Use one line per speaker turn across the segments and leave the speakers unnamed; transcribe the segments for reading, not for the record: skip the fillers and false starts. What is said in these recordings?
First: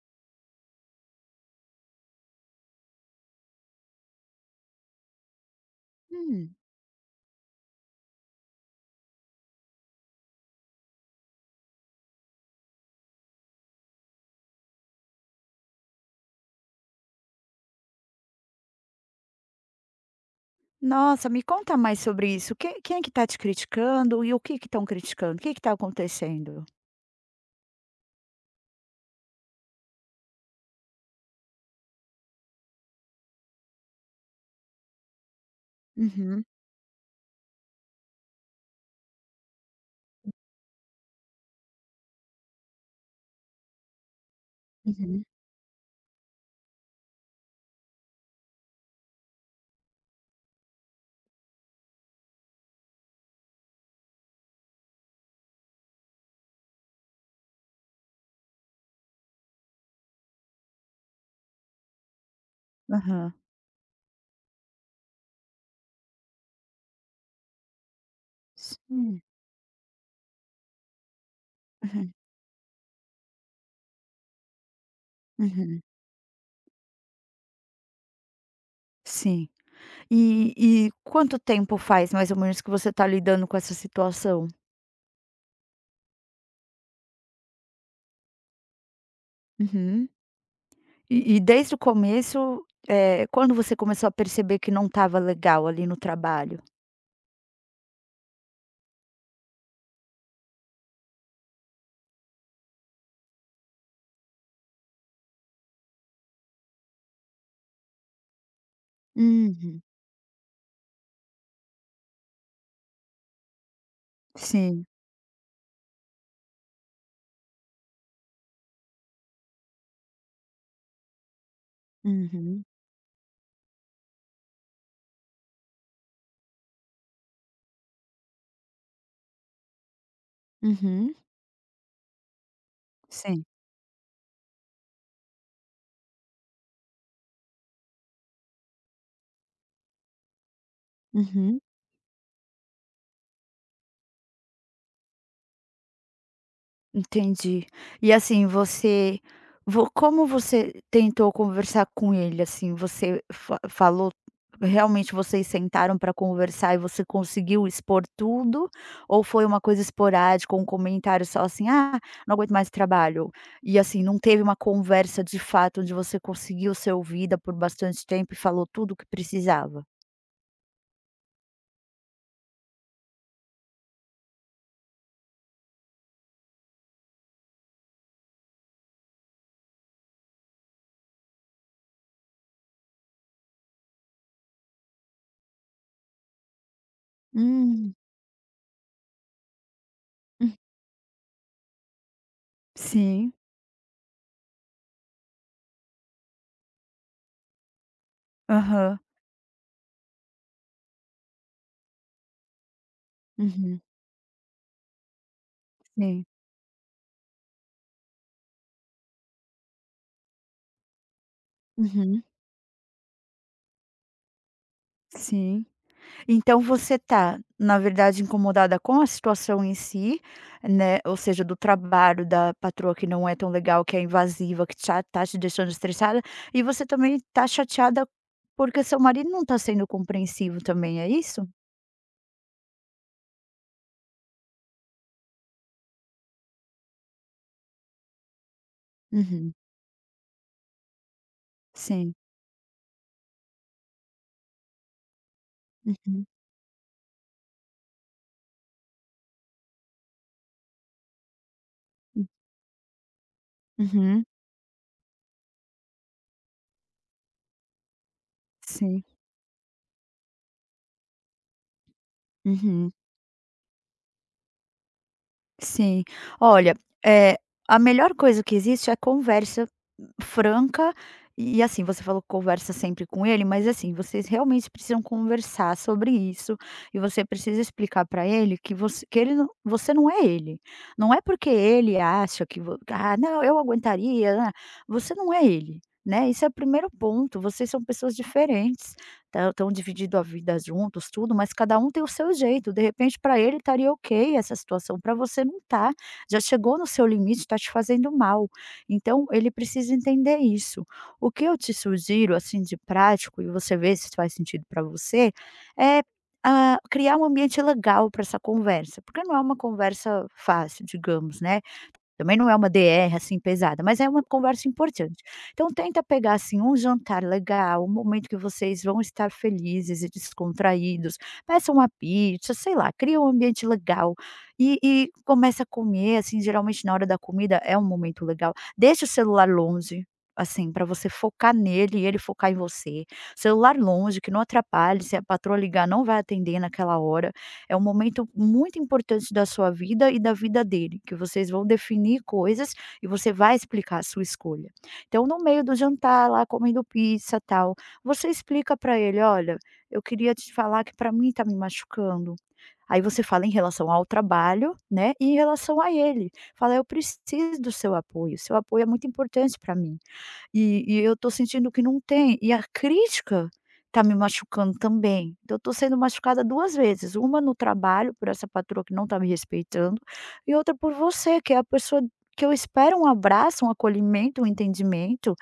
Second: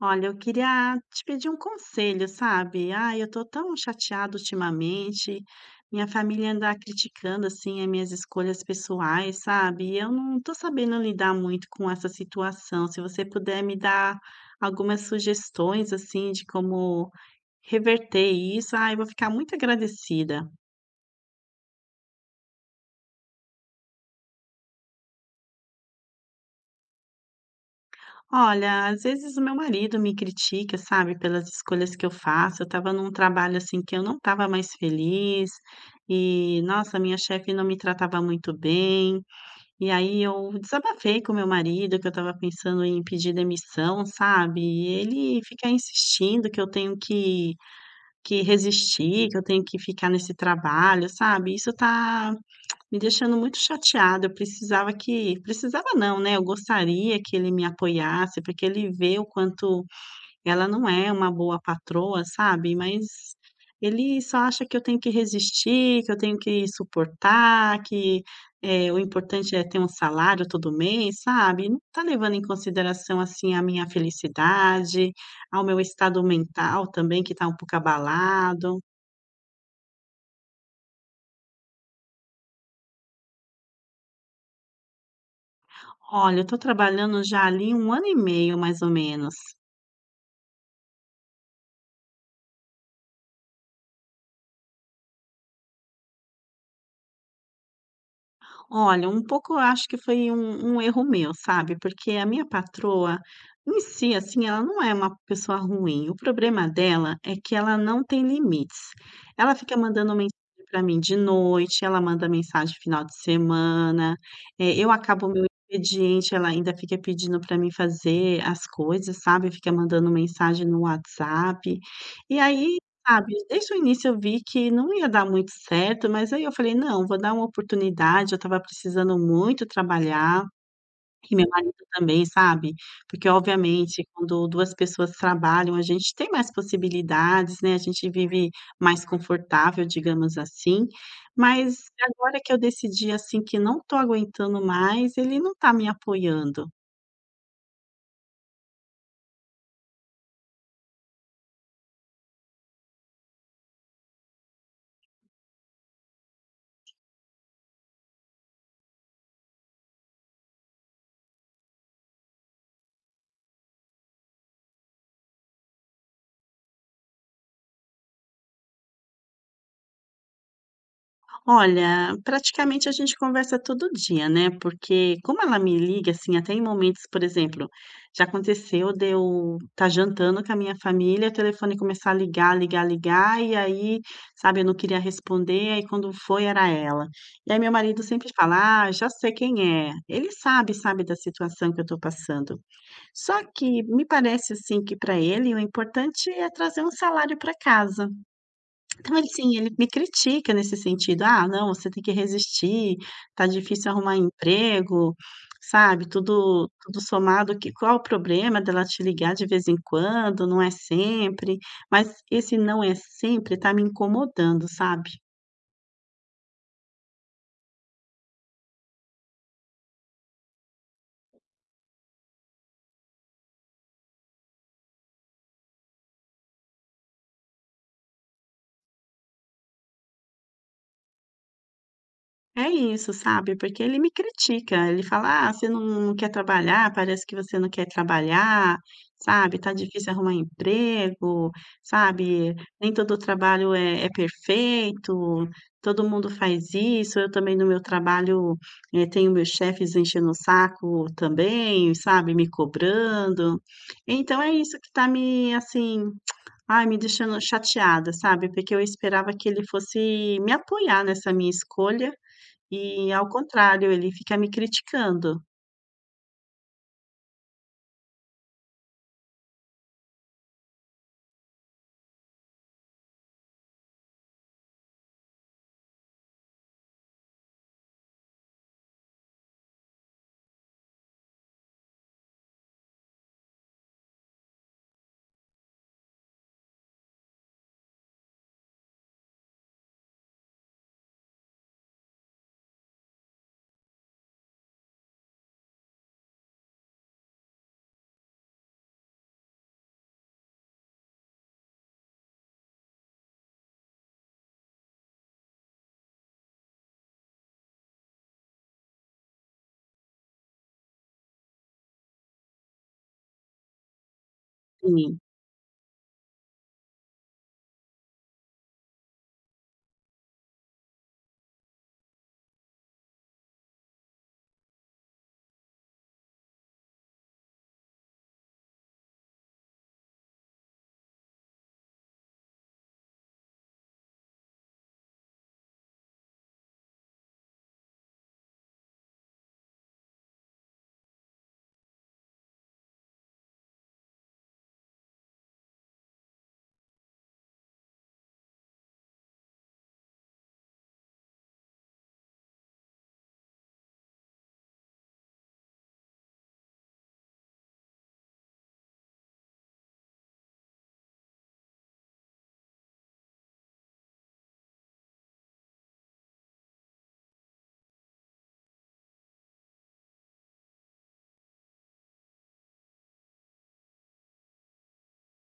Olha, eu queria te pedir um conselho, sabe? Ai, eu tô tão chateada ultimamente. Minha família
Hum,
anda criticando assim as minhas escolhas pessoais, sabe? E eu não tô sabendo lidar muito com essa situação. Se você puder me dar algumas sugestões assim de como reverter isso, ai, eu vou ficar muito agradecida.
nossa, me conta mais sobre isso. Quem é que está te criticando e o que que estão criticando? O que que está acontecendo?
Olha, às vezes o meu marido me critica, sabe, pelas escolhas que eu faço. Eu estava num trabalho assim que eu não estava mais feliz
Uhum,
e, nossa, minha chefe não me tratava muito bem. E aí eu desabafei com meu marido que eu estava pensando em pedir demissão, sabe? E
uhum,
ele fica insistindo que eu tenho que resistir, que eu tenho que ficar nesse trabalho, sabe? Isso tá me deixando muito chateada, eu precisava que precisava não, né, eu gostaria que ele me apoiasse, porque ele vê o quanto ela não é uma boa patroa, sabe,
aham.
mas ele só acha que eu tenho que resistir, que eu tenho que suportar, que, o
Sim,
importante é ter um salário todo mês, sabe, não tá
uhum,
levando em consideração, assim, a minha felicidade, ao meu
uhum,
estado mental também, que tá um pouco abalado.
sim. E e quanto tempo faz, mais ou menos, que você está lidando com essa situação?
Olha, eu tô trabalhando já ali um ano e meio mais ou menos.
Uhum. E desde o começo, quando você começou a perceber que não estava legal ali no trabalho?
Olha, um pouco eu acho que foi um erro meu, sabe, porque a minha patroa, em si, assim, ela não é uma pessoa ruim, o problema dela é que ela não tem limites. Ela fica
Uhum,
mandando mensagem para mim de noite, ela manda mensagem final de semana,
sim.
eu acabo meu expediente, ela ainda fica pedindo para mim fazer as coisas, sabe, fica mandando mensagem no WhatsApp. E
Uhum,
aí sabe, desde o início eu vi que não ia dar muito certo, mas aí eu falei: "Não, vou dar uma oportunidade", eu estava precisando muito trabalhar,
uhum,
e meu marido também, sabe. Porque
sim.
obviamente quando 2 pessoas trabalham, a gente tem mais possibilidades, né, a gente vive mais confortável, digamos assim.
Uhum.
Mas agora que eu decidi, assim, que não estou aguentando mais, ele não está me apoiando.
Entendi. E assim, você vo como você tentou conversar com ele, assim? Você fa Falou realmente, vocês sentaram para conversar e você conseguiu expor tudo? Ou foi uma coisa esporádica, um comentário só assim: "Ah, não aguento mais trabalho", e assim, não teve uma conversa de fato onde você conseguiu ser ouvida por bastante tempo e falou tudo o que precisava?
Olha, praticamente a gente conversa todo dia, né, porque como ela me liga, assim, até em momentos, por exemplo, já aconteceu de eu estar jantando com a minha família, o telefone começar a ligar, ligar, ligar, e aí, sabe, eu não queria responder, aí quando foi era ela. E aí meu
Hum.
marido sempre fala: "Ah, já sei quem é". Ele
Hum.
sabe, sabe da situação que eu estou passando.
Sim.
Só que me parece, assim, que para ele o importante é trazer um salário para casa.
Aham.
Então, ele assim, ele me critica nesse sentido: "Ah, não, você tem que resistir, tá
Uhum.
difícil arrumar emprego", sabe,
Sim.
tudo somado que qual o problema dela te ligar de vez em quando, não é sempre. Mas
Uhum.
esse "não é sempre" tá me incomodando, sabe?
Sim. Então você tá, na verdade, incomodada com a situação em si, né, ou seja, do trabalho, da patroa que não é tão legal, que é invasiva, que tá te deixando estressada, e você também tá chateada porque seu marido não tá sendo compreensivo também, é isso?
É isso, sabe, porque ele me critica, ele fala: "Ah, você não quer trabalhar, parece que você não quer trabalhar,
Uhum,
sabe, tá difícil arrumar emprego,
sim.
sabe, nem todo trabalho é perfeito, todo
Uhum,
mundo faz isso, eu também no meu trabalho, tenho meus chefes enchendo o saco também,
hum,
sabe, me cobrando".
uhum,
Então é isso que tá me, assim, ai, me deixando chateada, sabe, porque eu
sim,
esperava que ele fosse me apoiar nessa minha escolha
uhum.
e ao contrário, ele fica me criticando.
Sim. Olha, é a melhor coisa que existe é conversa franca e, assim, você falou que conversa sempre com ele, mas, assim, vocês realmente precisam conversar sobre isso e você precisa explicar para ele que ele não, você não é ele. Não é porque ele acha que vo "Ah, não, eu aguentaria", né? Você não é ele, né. Esse é o primeiro ponto, vocês são pessoas diferentes, estão dividindo a vida juntos, tudo, mas cada um tem o seu jeito. De repente, para ele estaria ok essa situação, para você não tá. Já chegou no seu limite, está te fazendo mal. Então, ele precisa entender isso. O que eu te sugiro, assim, de prático, e você vê se faz sentido para você, é, ah, criar um ambiente legal para essa conversa, porque não é uma conversa fácil, digamos, né? Também não é uma DR, assim, pesada, mas é uma conversa importante.
E
Então tenta pegar, assim, um jantar legal, um momento que vocês vão estar felizes e descontraídos, peça uma pizza, sei lá, cria um ambiente legal e começa a comer, assim, geralmente na hora da comida é um momento legal. Deixa o celular longe, assim, para você focar nele e ele focar em você. Celular longe, que não atrapalhe, se a patroa ligar não vai atender naquela hora. É um momento muito importante da sua vida e da vida dele, que vocês vão definir coisas e você vai explicar a sua escolha. Então, no meio do jantar, lá comendo pizza, tal, você explica para ele: "Olha, eu queria te falar que para mim tá me machucando". Aí você fala em relação ao trabalho, né, e em relação a ele. Fala: "Eu preciso do seu apoio é muito importante para mim". E eu tô sentindo que não tem, e a crítica tá me machucando também. Então eu tô sendo machucada 2 vezes, uma no trabalho por essa patroa que não tá me respeitando, e outra por você, que é a pessoa que eu espero um abraço, um acolhimento, um entendimento.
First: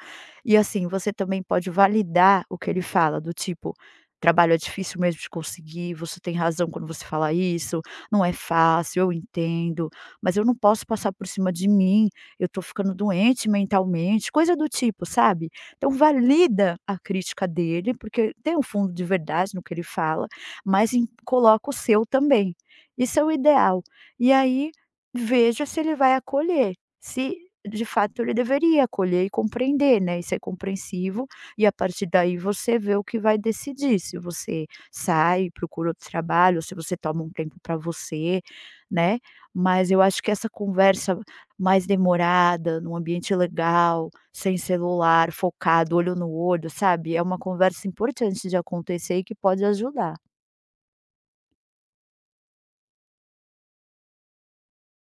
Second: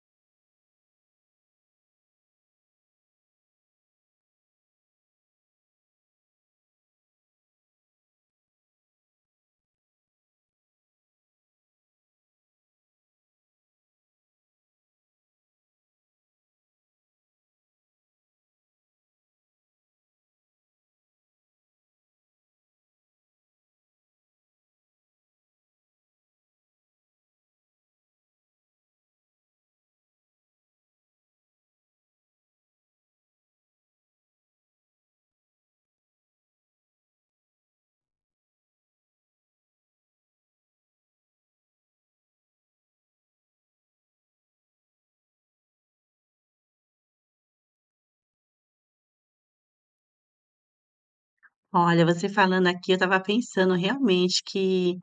E assim, você também pode validar o que ele fala, do tipo: "Trabalho é difícil mesmo de conseguir, você tem razão quando você fala isso, não é fácil, eu entendo, mas eu não posso passar por cima de mim". Eu estou ficando doente mentalmente, coisa do tipo, sabe. Então valida a crítica dele, porque tem um fundo de verdade no que ele fala, mas em coloca o seu também. Isso é o ideal. E aí, veja se ele vai acolher, se de fato ele deveria acolher e compreender, né, e ser compreensivo, e a partir daí você vê o que vai decidir, se você sai, procura outro trabalho, se você toma um tempo para você, né. Mas eu acho que essa conversa mais demorada, num ambiente legal, sem celular, focado, olho no olho, sabe. É uma conversa importante de acontecer e que pode ajudar.
Olha, você falando aqui, eu estava pensando realmente que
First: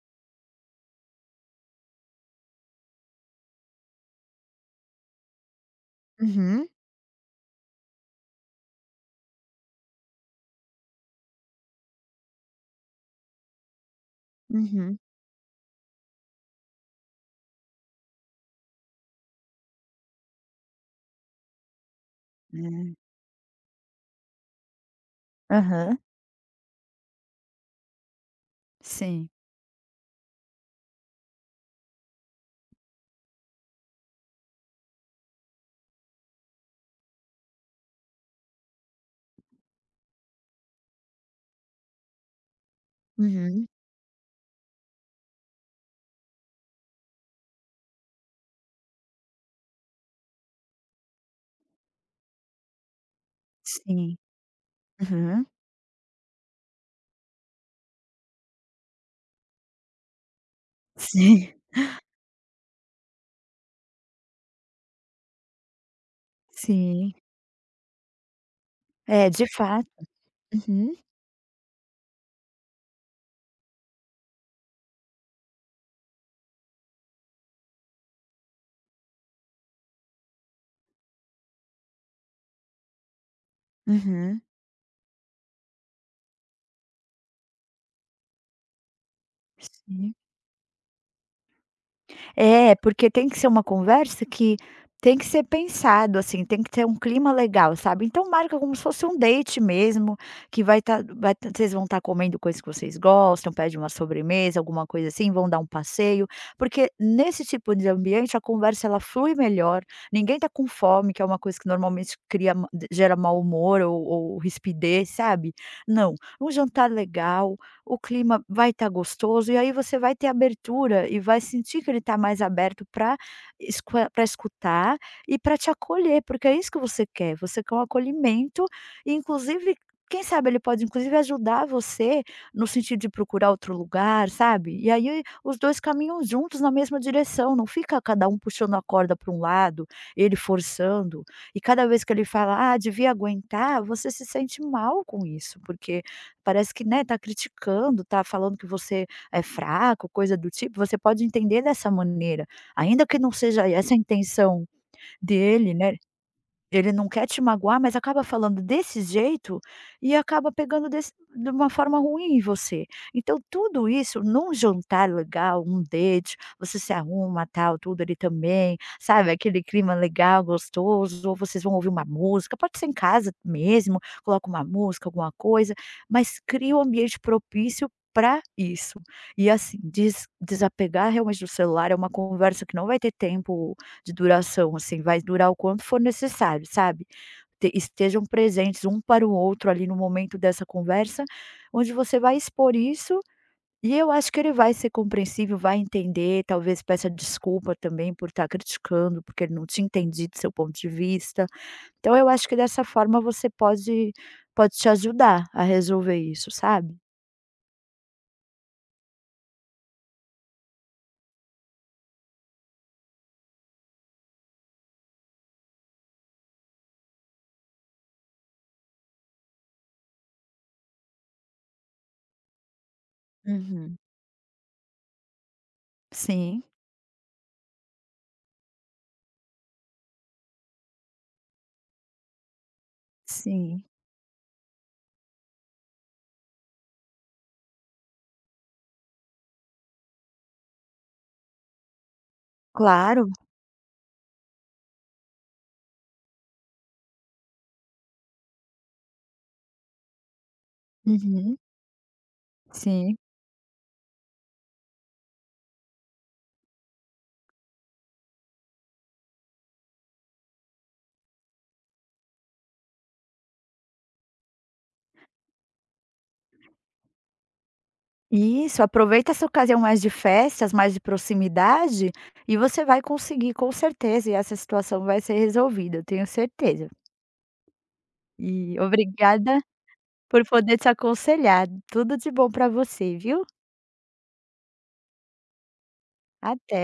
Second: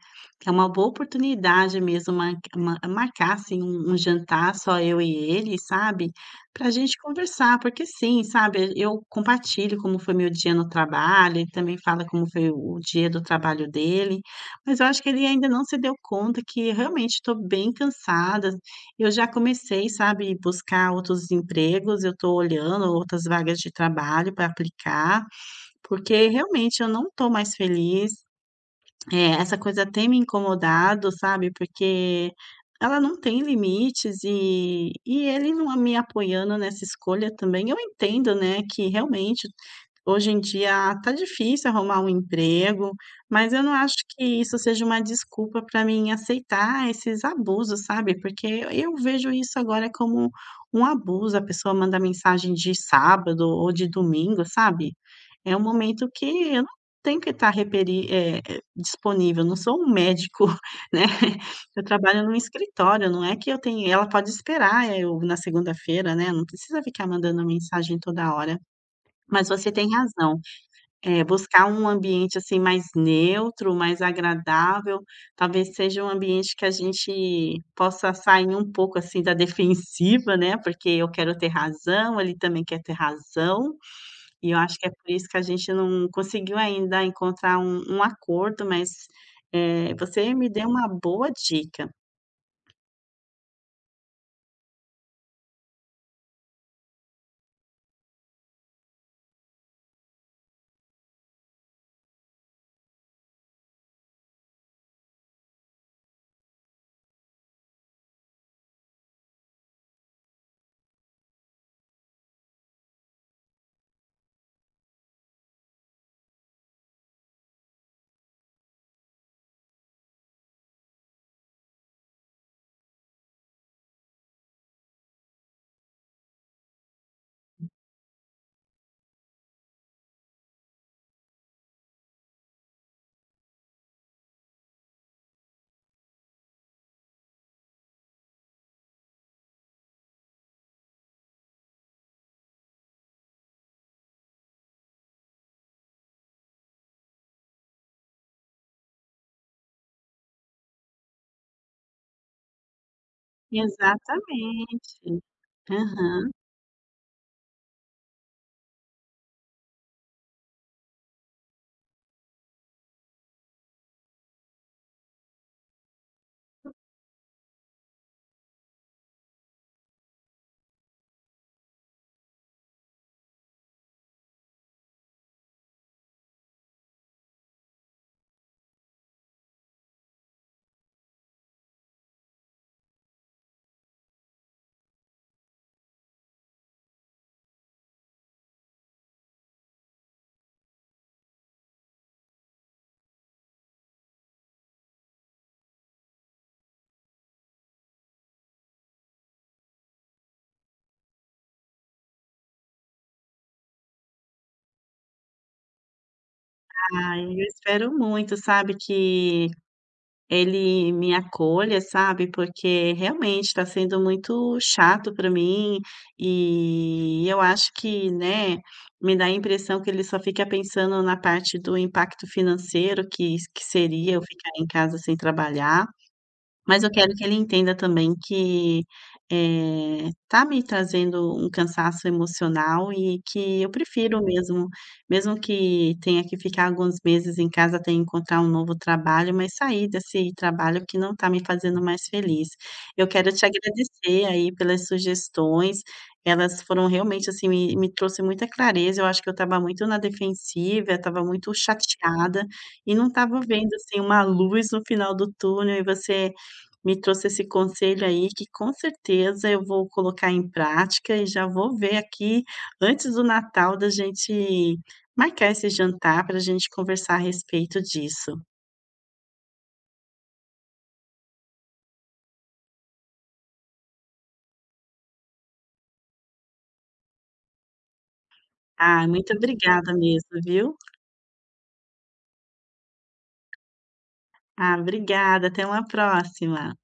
é uma boa oportunidade mesmo ma ma marcar, assim, um jantar só eu e ele, sabe, para
Uhum,
a gente conversar, porque sim, sabe, eu compartilho como foi meu dia no trabalho, ele também fala como foi o dia do trabalho dele, mas eu
uhum.
acho que ele ainda não se deu conta que realmente estou bem cansada. Eu já comecei, sabe, buscar outros empregos, eu estou olhando
Né.
outras vagas de trabalho para aplicar,
Aham.
porque realmente eu não estou mais feliz.
Sim.
É, essa coisa tem me incomodado, sabe, porque ela não tem limites e ele não me apoiando nessa escolha também. Eu entendo, né, que realmente hoje em dia tá difícil arrumar um emprego, mas eu
Uhum.
não acho que isso seja uma desculpa para mim aceitar esses abusos, sabe, porque eu vejo isso agora como um abuso, a pessoa manda mensagem de sábado ou de
Sim.
domingo, sabe.
Aham.
É um momento que eu não tenho que estar disponível, não sou um médico, né,
Sim.
eu trabalho num escritório, não é que eu tenho ela pode esperar eu na segunda-feira, né, não precisa ficar
Sim.
mandando mensagem toda hora.
É, de
Mas você tem
fato.
razão,
Uhum,
buscar um ambiente, assim, mais neutro, mais agradável, talvez seja um ambiente que a gente possa sair um pouco, assim, da defensiva, né, porque eu quero ter razão, ele também quer ter razão.
uhum.
E eu acho que é por isso que a gente não conseguiu ainda encontrar um acordo, mas,
Sim.
você me deu uma boa dica.
É, porque tem que ser uma conversa que tem que ser pensado, assim, tem que ter um clima legal, sabe. Então marca como se fosse um date mesmo, que vai estar vocês vão estar comendo coisas que vocês gostam, pede uma sobremesa, alguma coisa assim, vão dar um passeio, porque nesse tipo de ambiente a conversa ela flui melhor, ninguém está com fome, que é uma coisa que normalmente cria ma gera mau humor ou rispidez, sabe. Não, um jantar legal, o clima vai estar gostoso, e aí você vai ter abertura e vai sentir que ele está mais aberto para escutar e para te acolher, porque é isso que você quer um acolhimento, e inclusive, quem sabe ele pode inclusive ajudar você no sentido de procurar outro lugar, sabe. E aí os 2 caminham juntos na mesma direção, não fica cada um puxando a corda para um lado, ele forçando, e cada vez que ele fala: "Ah, devia aguentar", você se sente mal com isso, porque parece que, né, tá criticando, tá falando que você é fraco, coisa do tipo, você pode entender dessa maneira, ainda que não seja essa a intenção
Exatamente.
dele, né,
Aham.
ele não quer te magoar, mas acaba falando desse jeito e acaba pegando desse de uma forma ruim em você. Então tudo isso num jantar legal, um date, você se arruma, tal, tudo, ali também, sabe, aquele clima legal, gostoso, ou vocês vão ouvir uma música, pode ser em casa mesmo, coloca uma música, alguma coisa, mas cria um ambiente propício para isso. E assim, desapegar realmente do celular, é uma conversa que não vai ter tempo de duração, assim, vai durar o quanto for necessário, sabe. Te estejam presentes um para o outro ali no momento dessa conversa, onde você vai expor isso, e eu acho que ele vai ser compreensível, vai entender, talvez peça desculpa também por estar criticando, porque ele não tinha entendido seu ponto de vista. Então eu acho que dessa forma você pode te ajudar a resolver isso, sabe.
Ai, eu espero muito, sabe, que ele me acolha, sabe, porque realmente está sendo muito chato para mim, e eu acho que, né, me dá a impressão que ele só fica pensando na parte do impacto financeiro que
Uhum.
seria eu ficar em casa sem trabalhar.
Sim,
Mas eu quero que ele entenda também que, tá me trazendo um cansaço emocional e que eu
sim.
prefiro mesmo, mesmo que tenha que ficar alguns meses em casa até encontrar um novo trabalho, mas sair desse trabalho que não tá me fazendo mais feliz. Eu
Claro.
quero te agradecer aí pelas sugestões, elas foram realmente, assim, me trouxe muita clareza, eu acho que eu estava muito na defensiva, eu estava muito
Uhum.
chateada e não
Sim.
estava vendo, assim, uma luz no final do túnel e você me trouxe esse conselho aí que com certeza eu vou colocar em prática e já vou ver aqui antes do Natal da gente marcar esse jantar para a gente conversar a respeito disso.
Isso, aproveita essa ocasião mais de festas, mais de proximidade, e você vai conseguir com certeza, e essa situação vai ser resolvida, eu tenho certeza. E
Ah, muito
obrigada
obrigada mesmo,
por
viu.
poder te aconselhar. Tudo de bom para você, viu?
Ah, obrigada, até uma próxima.
Até.